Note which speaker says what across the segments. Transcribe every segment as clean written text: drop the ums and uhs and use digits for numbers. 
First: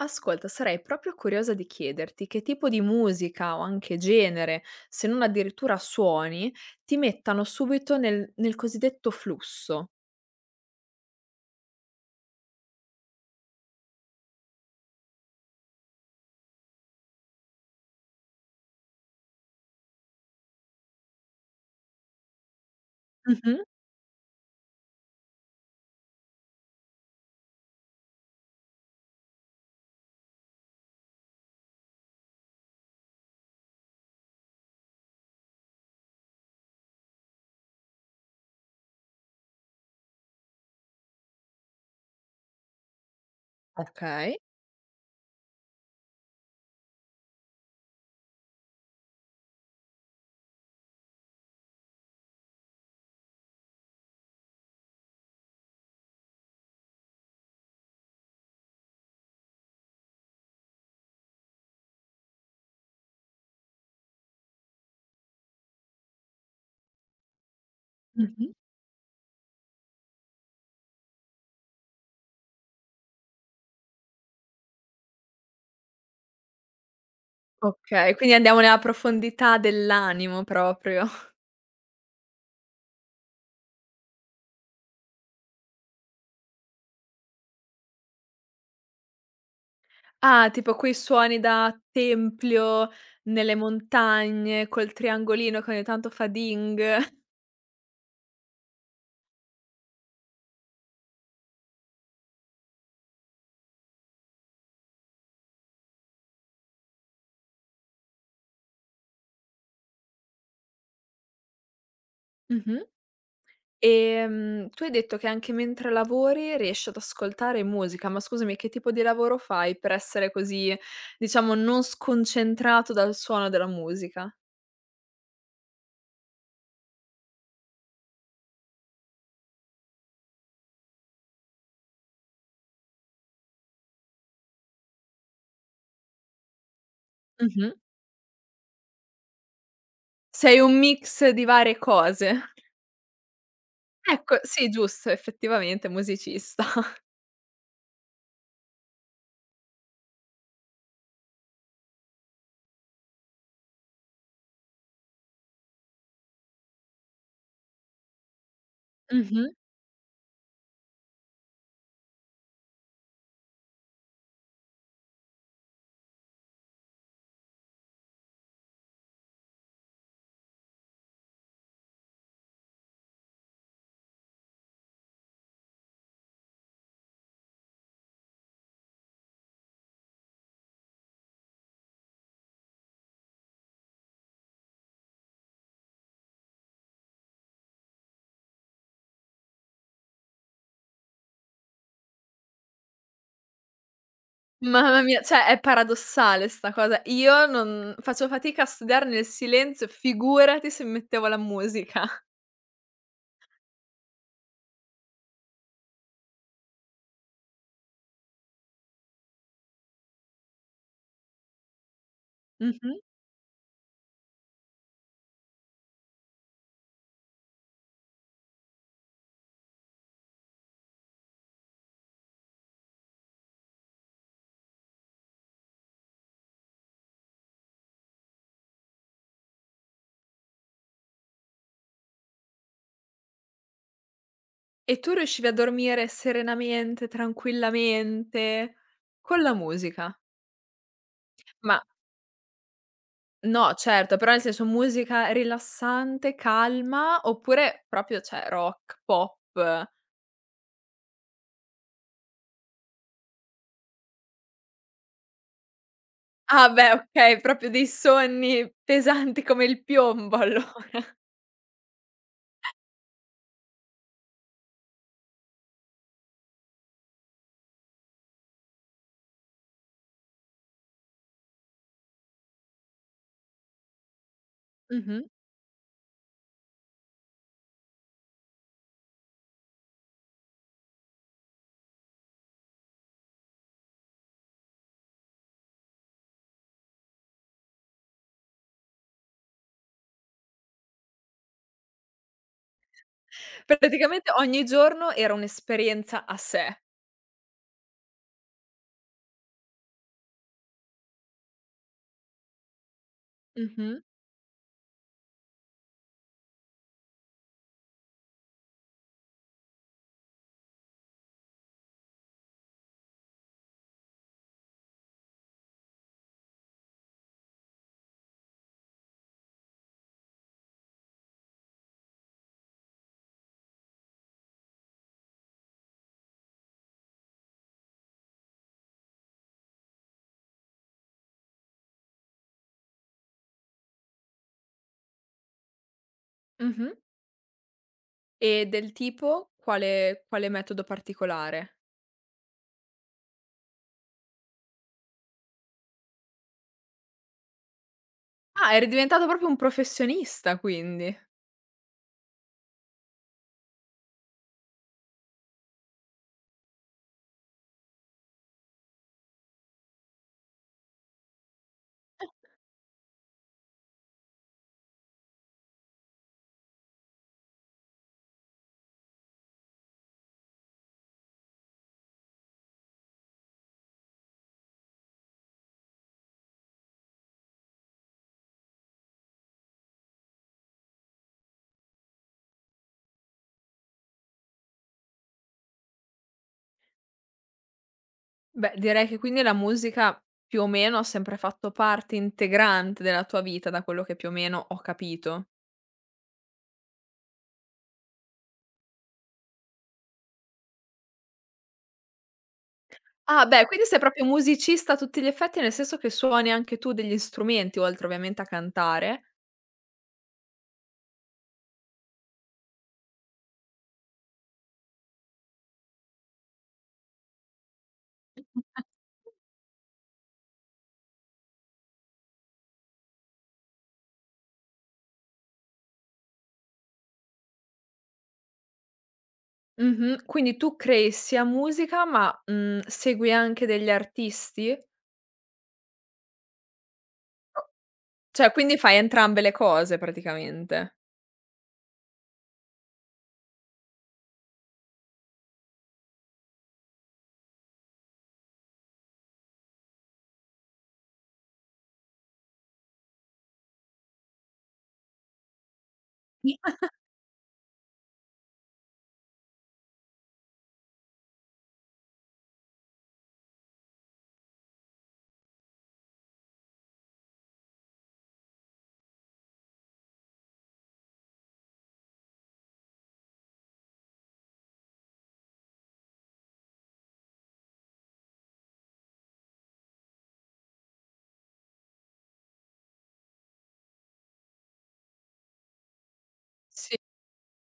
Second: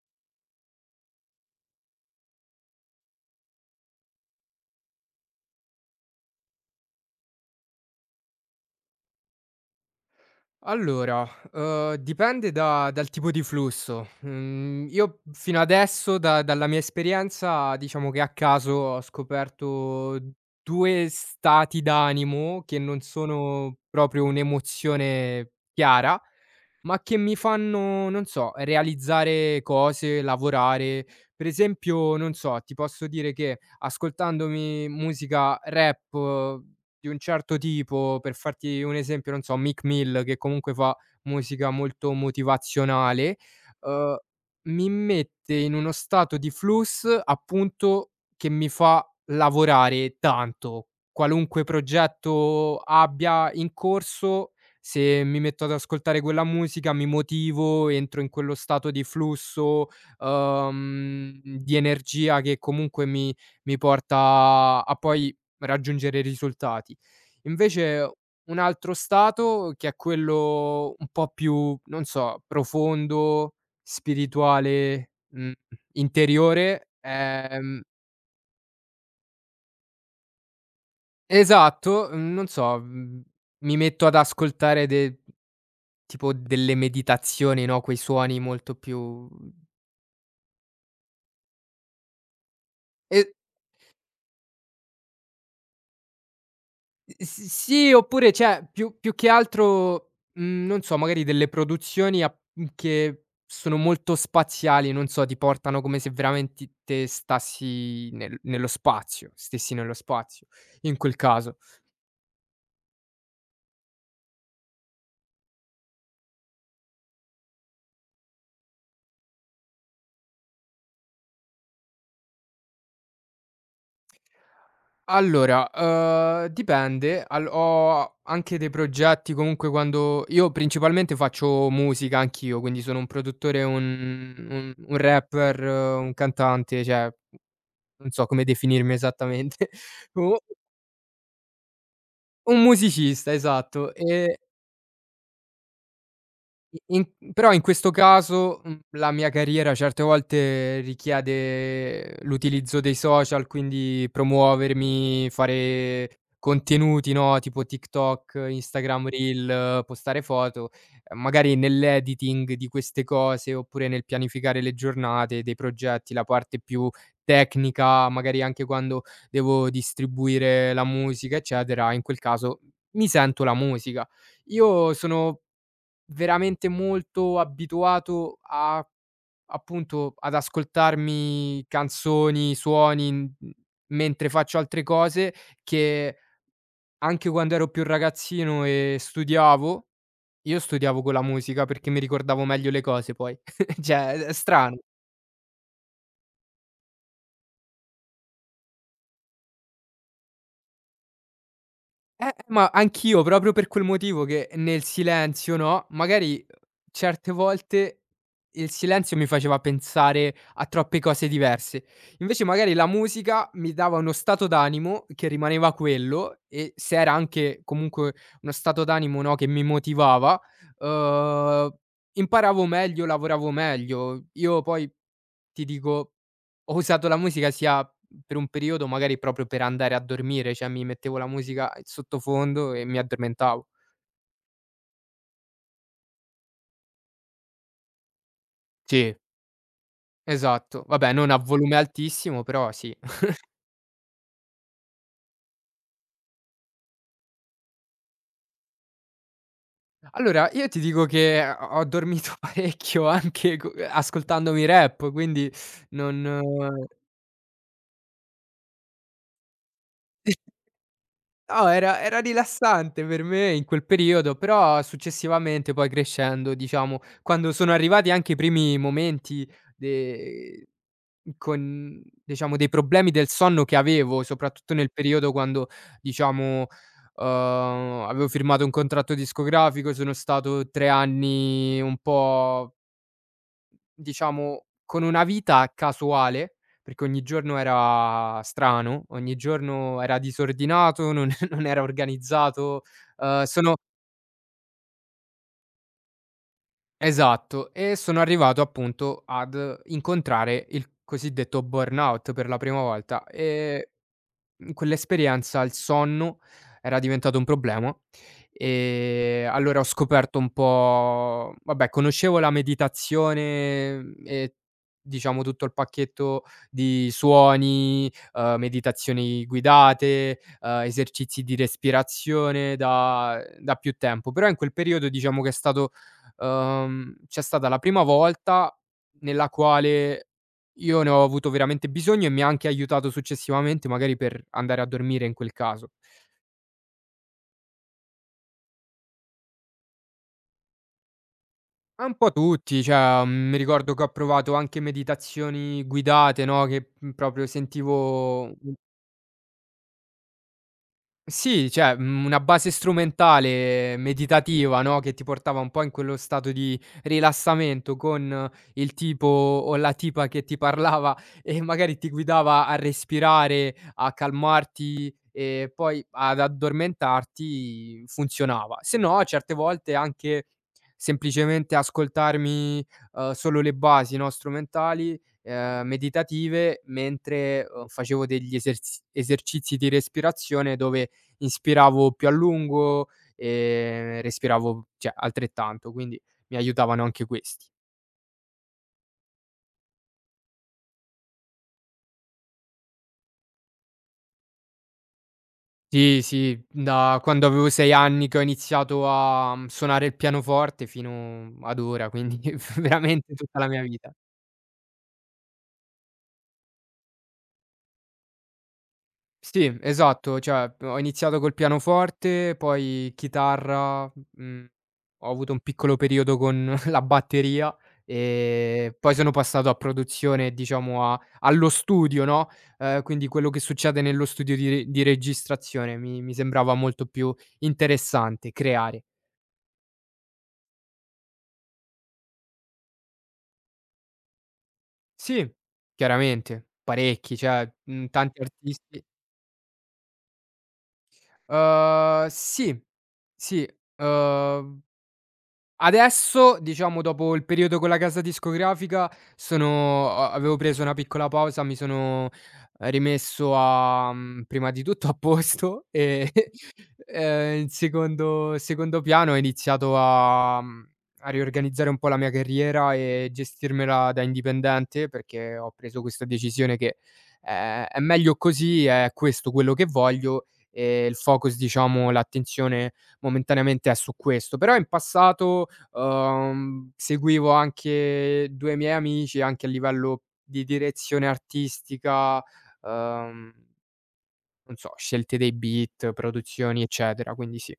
Speaker 1: Ascolta, sarei proprio curiosa di chiederti che tipo di musica o anche genere, se non addirittura suoni, ti mettano subito nel cosiddetto flusso.
Speaker 2: Allora, dipende da dal tipo di flusso. Mhmm, io fino adesso da dalla mia esperienza diciamo che a caso ho scoperto 2 stati d'animo che non
Speaker 1: Mh-mh.
Speaker 2: sono proprio un'emozione chiara, ma che mi fanno, non so, realizzare cose, lavorare. Per esempio, non so, ti posso dire che ascoltandomi musica rap di un certo tipo, per farti un esempio, non so, Meek Mill che comunque fa musica molto motivazionale, uhm,
Speaker 1: Okay.
Speaker 2: mi mette in uno stato di flux, appunto, che mi fa lavorare tanto. Qualunque progetto abbia in corso, se mi metto ad ascoltare quella musica mi motivo, entro in quello stato di flusso, di energia che comunque mi porta a poi raggiungere risultati. Invece
Speaker 1: Mh-mh.
Speaker 2: un altro stato che è quello un po' più, non so, profondo, spirituale, interiore,
Speaker 1: Okay, quindi andiamo nella profondità dell'animo proprio.
Speaker 2: esatto, non so, mi metto ad ascoltare de tipo delle meditazioni, no, quei suoni molto più
Speaker 1: Ah, tipo quei suoni da tempio,
Speaker 2: e
Speaker 1: nelle montagne, col triangolino che ogni tanto fa ding.
Speaker 2: S sì, oppure cioè più che altro, non so, magari delle produzioni che sono molto spaziali, non so, ti portano come se veramente te stassi nel nello spazio stessi nello spazio, in quel caso.
Speaker 1: Mh-mh. Tu hai detto che anche mentre lavori riesci ad ascoltare musica, ma scusami che tipo di lavoro fai per essere così, diciamo, non sconcentrato dal suono della musica?
Speaker 2: Allora, dipende, al ho anche dei progetti comunque quando io principalmente faccio musica anch'io, quindi sono un produttore, un rapper, un cantante, cioè
Speaker 1: Mh-mh.
Speaker 2: non so come definirmi esattamente. O
Speaker 1: Sei un mix di varie cose.
Speaker 2: Un musicista, esatto.
Speaker 1: Ecco, sì giusto, effettivamente musicista.
Speaker 2: I in Però in questo caso, la mia carriera certe volte richiede l'utilizzo dei social, quindi promuovermi, fare contenuti, no, tipo TikTok, Instagram
Speaker 1: Mh-mh.
Speaker 2: Reel, postare foto. Magari nell'editing di queste cose, oppure nel pianificare le giornate dei progetti, la parte più tecnica, magari anche quando devo distribuire la musica, eccetera, in quel caso mi sento la musica. Io sono veramente molto abituato a appunto, ad ascoltarmi canzoni, suoni, mentre faccio altre cose, che anche quando ero più ragazzino e studiavo, io studiavo con la musica perché mi ricordavo meglio le cose poi. Cioè, è strano.
Speaker 1: Mamma mia, cioè è paradossale 'sta cosa. Io non faccio fatica a studiare nel silenzio, figurati se mettevo la musica.
Speaker 2: Ma anch'io proprio per quel motivo che nel silenzio, no, magari certe volte il silenzio mi faceva pensare a troppe cose diverse. Invece magari la
Speaker 1: Mh-mh.
Speaker 2: musica mi dava uno stato d'animo che rimaneva quello e se era anche comunque uno stato d'animo, no, che mi motivava, uhm, imparavo meglio, lavoravo meglio. Io poi ti dico, ho usato la musica sia per un periodo magari proprio per andare a dormire, cioè mi mettevo la musica in sottofondo e mi addormentavo.
Speaker 1: E tu riuscivi a dormire serenamente, tranquillamente,
Speaker 2: Sì,
Speaker 1: con la musica?
Speaker 2: esatto. Vabbè, non a volume
Speaker 1: Ma
Speaker 2: altissimo, però sì.
Speaker 1: no, certo, però nel senso musica rilassante, calma, oppure proprio cioè rock, pop?
Speaker 2: Allora, io ti dico che ho dormito parecchio anche co ascoltandomi rap, quindi non
Speaker 1: Ah beh, okay, proprio dei sonni pesanti come il piombo allora.
Speaker 2: No, era rilassante per me in quel periodo, però successivamente poi crescendo, diciamo, quando sono arrivati anche i primi momenti de con diciamo dei problemi del sonno che avevo, soprattutto nel
Speaker 1: Mh-mh.
Speaker 2: periodo quando diciamo, uhm, avevo firmato un contratto discografico, sono stato 3 anni un po'. Diciamo, con una vita casuale, perché ogni giorno era strano, ogni giorno era disordinato, non non era organizzato, sono
Speaker 1: Praticamente ogni giorno era un'esperienza a sé.
Speaker 2: esatto, e sono arrivato appunto ad incontrare il cosiddetto burnout per la prima volta.
Speaker 1: Mh-mh,
Speaker 2: In quell'esperienza il sonno era diventato un problema, allora ho scoperto un po' vabbè conoscevo la meditazione e diciamo tutto il pacchetto di suoni, meditazioni guidate, esercizi di respirazione da più tempo, però in quel periodo diciamo che è stato c'è stata la prima volta nella quale io ne ho avuto veramente bisogno e mi ha anche aiutato successivamente, magari per andare a dormire in quel caso.
Speaker 1: mh-mh. E del tipo? Quale metodo particolare?
Speaker 2: Ma un po' tutti, cioè, mi ricordo che ho provato anche meditazioni guidate, no, che, proprio sentivo.
Speaker 1: Ah, eri diventato proprio un professionista quindi.
Speaker 2: Sì, cioè, una base strumentale meditativa, no, che ti portava un po' in quello stato di rilassamento con il tipo o la tipa che ti parlava e magari ti guidava a respirare, a calmarti e poi ad addormentarti, funzionava. Se no, certe volte anche semplicemente ascoltarmi, solo le basi, no, strumentali, meditative mentre, facevo degli eserz esercizi di respirazione dove inspiravo più a lungo, respiravo, cioè, altrettanto, quindi mi aiutavano anche questi.
Speaker 1: Beh, direi che quindi la musica più o meno ha sempre fatto parte integrante della tua vita, da quello che più o meno ho capito.
Speaker 2: Sì, sì, da quando avevo 6 anni che ho iniziato a, suonare il pianoforte fino ad ora, quindi veramente
Speaker 1: Ah
Speaker 2: tutta
Speaker 1: beh,
Speaker 2: la mia
Speaker 1: quindi sei
Speaker 2: vita.
Speaker 1: proprio musicista a tutti gli effetti, nel senso che suoni anche tu degli strumenti, oltre ovviamente a cantare.
Speaker 2: Sì, esatto, cioè ho iniziato col pianoforte, poi chitarra, mhmm, ho avuto un piccolo periodo con la batteria e poi sono passato a produzione e diciamo a allo studio, no, quindi quello che succede nello studio di registrazione mi sembrava molto più interessante creare.
Speaker 1: Mh-mh. Quindi tu crei sia musica, ma, segui anche degli artisti?
Speaker 2: Sì, chiaramente, parecchi, cioè,
Speaker 1: O
Speaker 2: tanti
Speaker 1: cioè quindi fai
Speaker 2: artisti.
Speaker 1: entrambe le cose praticamente.
Speaker 2: Sì, sì, uhm adesso, diciamo dopo il periodo con la casa discografica, sono a avevo preso una piccola pausa, mi sono rimesso prima di tutto a posto e, in secondo piano ho iniziato a riorganizzare un po' la mia carriera e gestirmela da indipendente, perché ho preso questa decisione che, è meglio così, è questo quello che voglio e il focus diciamo, l'attenzione momentaneamente è su questo. Però in passato, seguivo anche 2 miei amici, anche a livello di direzione artistica, uhm, non so, scelte dei beat, produzioni,
Speaker 1: Sì.
Speaker 2: eccetera, quindi sì.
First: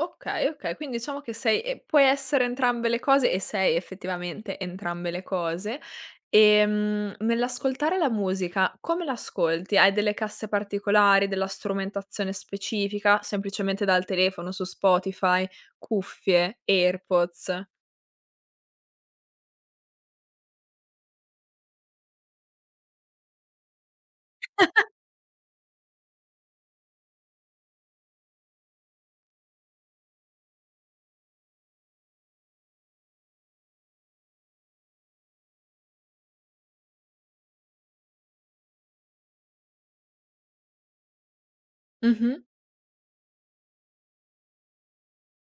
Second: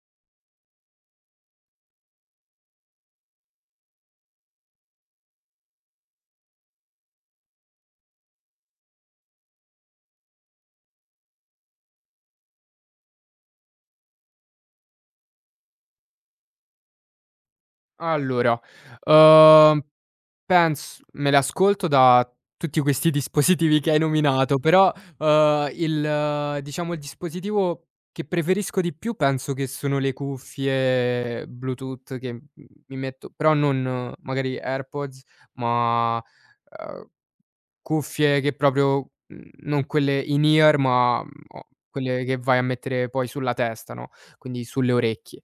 Speaker 1: Okay, okay, quindi diciamo che sei puoi essere entrambe le cose e sei effettivamente entrambe le cose. Nell'ascoltare la musica come l'ascolti? Hai delle casse particolari, della strumentazione specifica, semplicemente dal telefono su Spotify, cuffie, AirPods?
Speaker 2: Allora, uhm Pens me le ascolto da tutti questi dispositivi che hai nominato, però, il diciamo il dispositivo che preferisco di più penso che sono le cuffie Bluetooth che, mi metto però non magari AirPods, ma, cuffie che proprio, non quelle in ear, ma, o quelle che
Speaker 1: Mh-mh.
Speaker 2: vai a mettere poi sulla testa, no, quindi sulle orecchie.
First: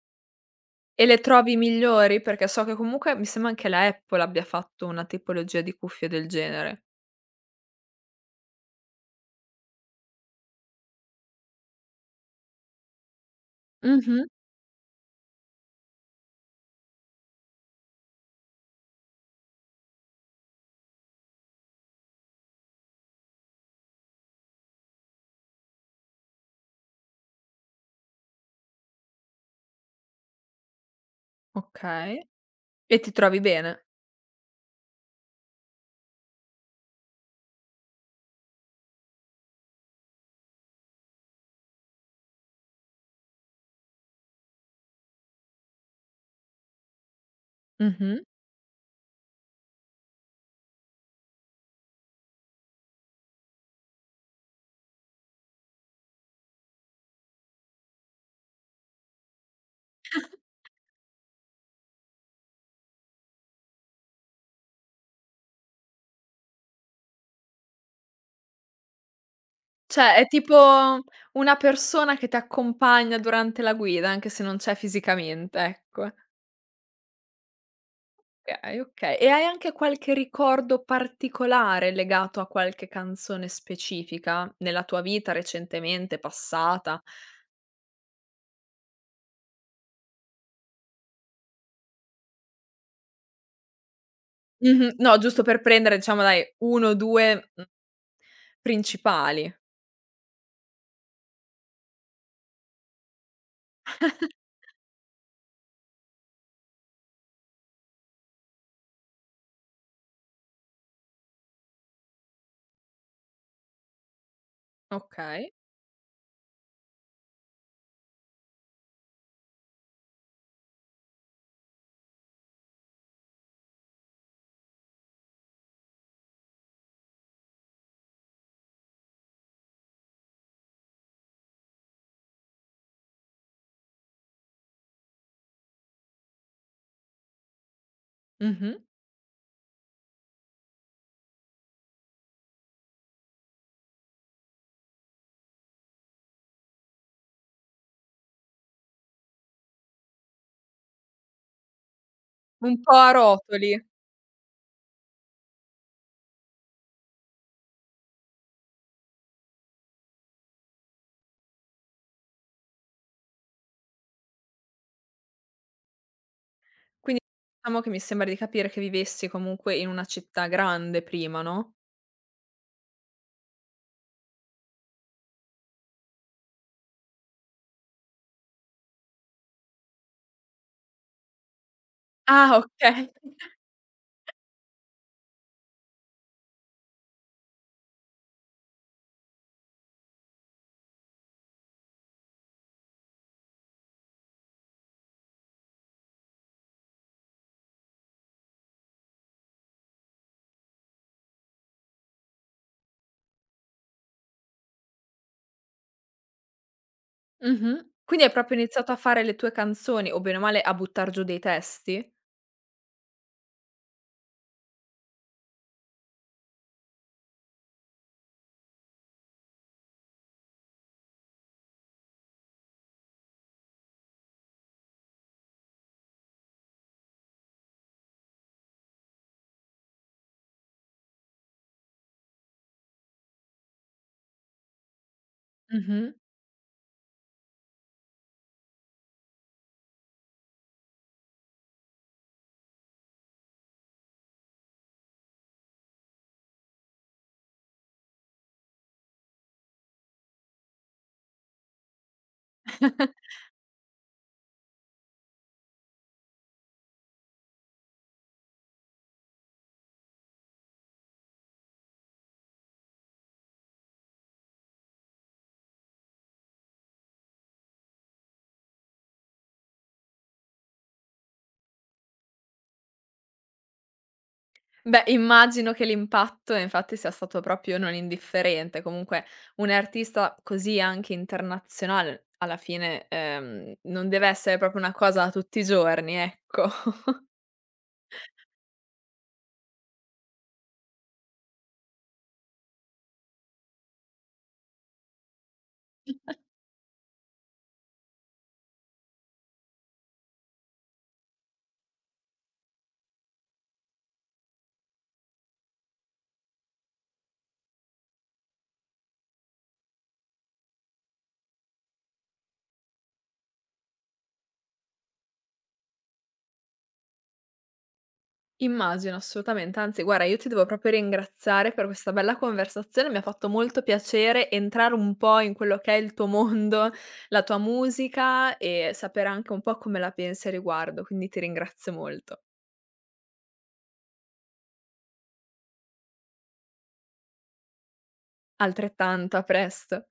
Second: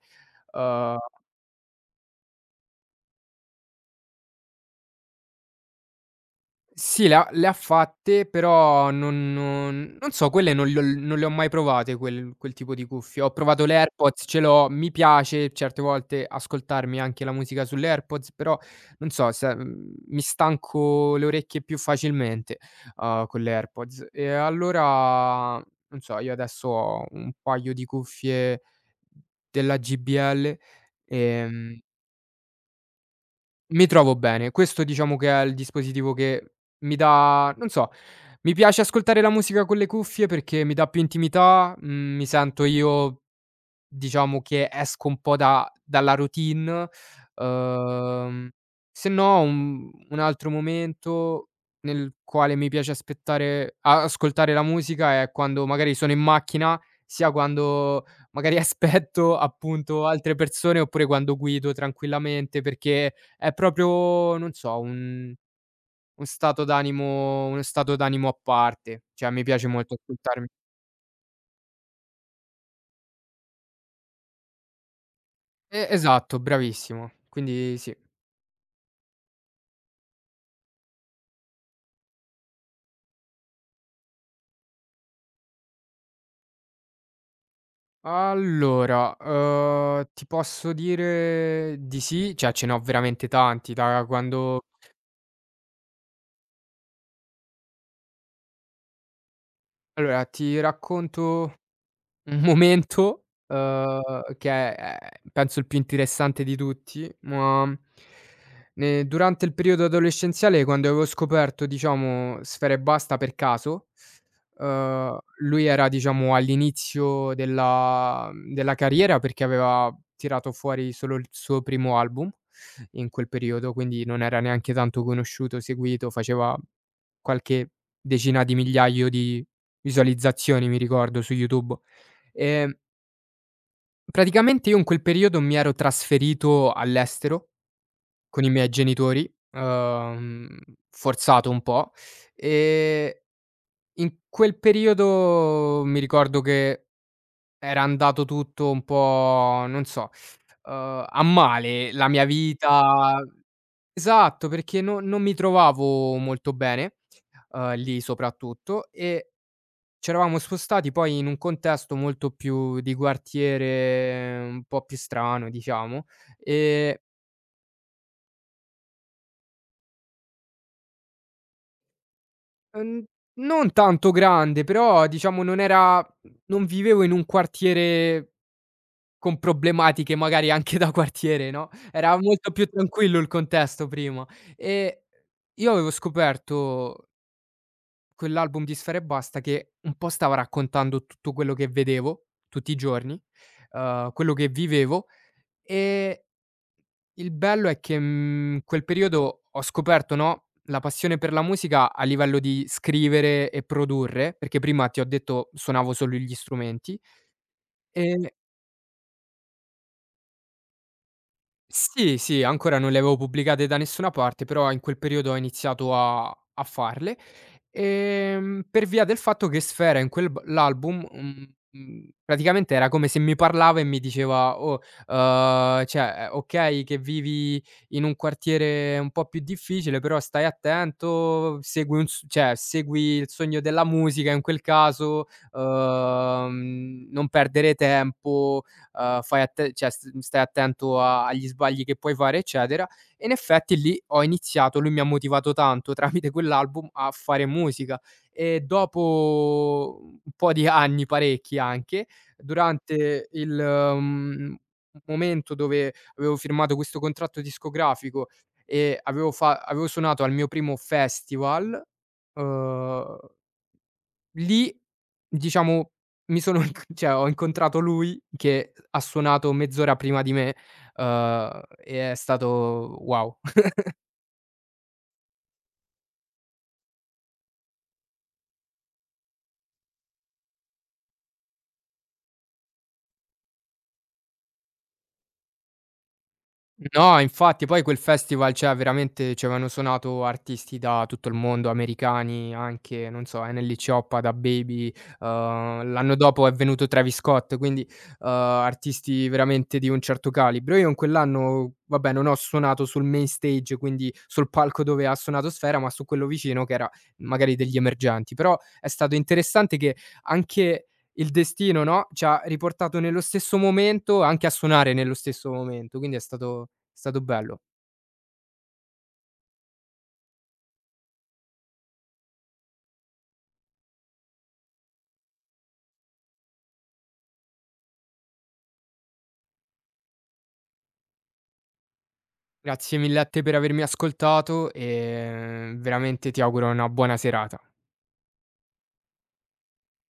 Speaker 2: Uhm
Speaker 1: E le trovi migliori? Perché so che comunque mi sembra anche la Apple abbia fatto una tipologia di cuffie del genere.
Speaker 2: Sì, le ha fatte, però non so, quelle non le ho mai provate quel tipo di cuffie. Ho provato le AirPods,
Speaker 1: Mh-mh.
Speaker 2: ce l'ho, mi piace certe volte ascoltarmi anche la musica sulle AirPods, però non so se mi stanco le orecchie più facilmente, con le AirPods. E allora, non so, io adesso ho un paio di cuffie della JBL, ehm
Speaker 1: Okay. E ti trovi bene?
Speaker 2: mi trovo bene. Questo diciamo che è il dispositivo che mi dà non so, mi piace ascoltare la musica con le cuffie perché mi dà più intimità, mi sento io. Diciamo che esco un po' da dalla routine,
Speaker 1: Mh-mh.
Speaker 2: uhm, se no un altro momento nel quale mi piace aspettare a ascoltare la musica è quando magari sono in macchina, sia quando magari aspetto appunto altre persone, oppure quando guido tranquillamente, perché è proprio, non so, un stato d'animo uno stato d'animo a parte, cioè mi piace molto
Speaker 1: Cioè, è
Speaker 2: ascoltarmi
Speaker 1: tipo una persona che ti accompagna durante la guida, anche se non c'è fisicamente, ecco.
Speaker 2: esatto, bravissimo. Quindi sì.
Speaker 1: Okay, okay. E hai anche qualche ricordo particolare legato a qualche canzone specifica nella tua vita recentemente, passata?
Speaker 2: Allora, ti posso dire di sì, cioè ce n'ho veramente tanti da quando
Speaker 1: Mh-mh. No, giusto per prendere diciamo dai 1 o 2, principali.
Speaker 2: allora ti racconto un momento, che è penso il più interessante di tutti, ma, ne durante il periodo adolescenziale quando avevo scoperto, diciamo, Sfera Ebbasta per caso.
Speaker 1: Okay.
Speaker 2: Lui era, diciamo, all'inizio della carriera perché aveva tirato fuori solo il suo primo album in quel periodo, quindi non era neanche tanto conosciuto, seguito, faceva qualche decina di migliaio di visualizzazioni, mi ricordo, su YouTube. Ehm, praticamente io in quel periodo mi ero trasferito all'estero con i miei
Speaker 1: Mh-mh.
Speaker 2: genitori, forzato un po', ehm, in quel periodo mi ricordo che era andato tutto un po', non so, a male la mia
Speaker 1: Un po' a
Speaker 2: vita.
Speaker 1: rotoli.
Speaker 2: Esatto, perché no non mi trovavo molto bene, lì soprattutto. C'eravamo spostati poi in un contesto molto più di quartiere, un po' più strano diciamo, ehm,
Speaker 1: Quindi diciamo che mi sembra di capire che vivessi comunque in una città grande prima, no?
Speaker 2: n non tanto grande, però diciamo non era, non vivevo in un quartiere con problematiche magari anche da quartiere, no, era molto
Speaker 1: Ah,
Speaker 2: più
Speaker 1: okay.
Speaker 2: tranquillo il contesto prima. E io avevo scoperto quell'album di Sfera Ebbasta che un po' stava raccontando tutto quello che vedevo tutti i giorni, quello che vivevo. ehm Il bello è che, quel periodo ho scoperto, no, la passione per la musica a livello di scrivere e produrre, perché prima ti ho detto suonavo solo gli strumenti,
Speaker 1: Mh-mh. Quindi hai
Speaker 2: e
Speaker 1: proprio iniziato a fare le tue canzoni, o bene o male a buttar giù dei testi?
Speaker 2: Sì, sì, ancora non le avevo pubblicate da nessuna parte, però in quel periodo ho iniziato a farle, per via del fatto che Sfera in quel b l'album, praticamente era come se mi parlava e mi diceva: "Oh, cioè, okay che vivi in un quartiere un po' più difficile, però stai attento, segui un s cioè segui il sogno della musica in quel caso,
Speaker 1: Mh-mh.
Speaker 2: non perdere tempo". Fai atte cioè st Stai attento a agli sbagli che puoi fare, eccetera. E in effetti lì ho iniziato, lui mi ha motivato tanto tramite quell'album a fare musica e dopo un po' di anni, parecchi anche, durante il, momento dove avevo firmato questo contratto discografico e avevo suonato al mio primo festival. uhm Lì, diciamo, mi sono inc cioè ho incontrato lui che ha suonato mezz'ora prima di me, e è stato wow.
Speaker 1: Beh, immagino che l'impatto infatti sia stato proprio non indifferente. Comunque un artista così anche internazionale alla fine, non deve essere proprio una cosa da tutti i giorni, ecco.
Speaker 2: No, infatti poi quel festival, cioè veramente ci avevano suonato artisti da tutto il mondo, americani anche, non so, Enel Cioppa, DaBaby, l'anno dopo è venuto Travis Scott, quindi, artisti veramente di un certo calibro. Io in quell'anno, vabbè, non ho suonato sul main stage, quindi sul palco dove ha suonato Sfera, ma su quello vicino che era magari degli emergenti. Però è stato interessante che anche il destino, no, ci ha riportato nello stesso momento, anche a suonare nello stesso momento, quindi è stato bello.
Speaker 1: Immagino, assolutamente. Anzi, guarda, io ti devo proprio ringraziare per questa bella conversazione. Mi ha fatto molto piacere entrare un po' in quello che è il tuo mondo, la tua musica e sapere anche un po' come la pensi a riguardo, quindi ti ringrazio molto.
Speaker 2: Grazie mille a te per avermi ascoltato e veramente ti auguro una buona serata.
Speaker 1: Altrettanto, a presto.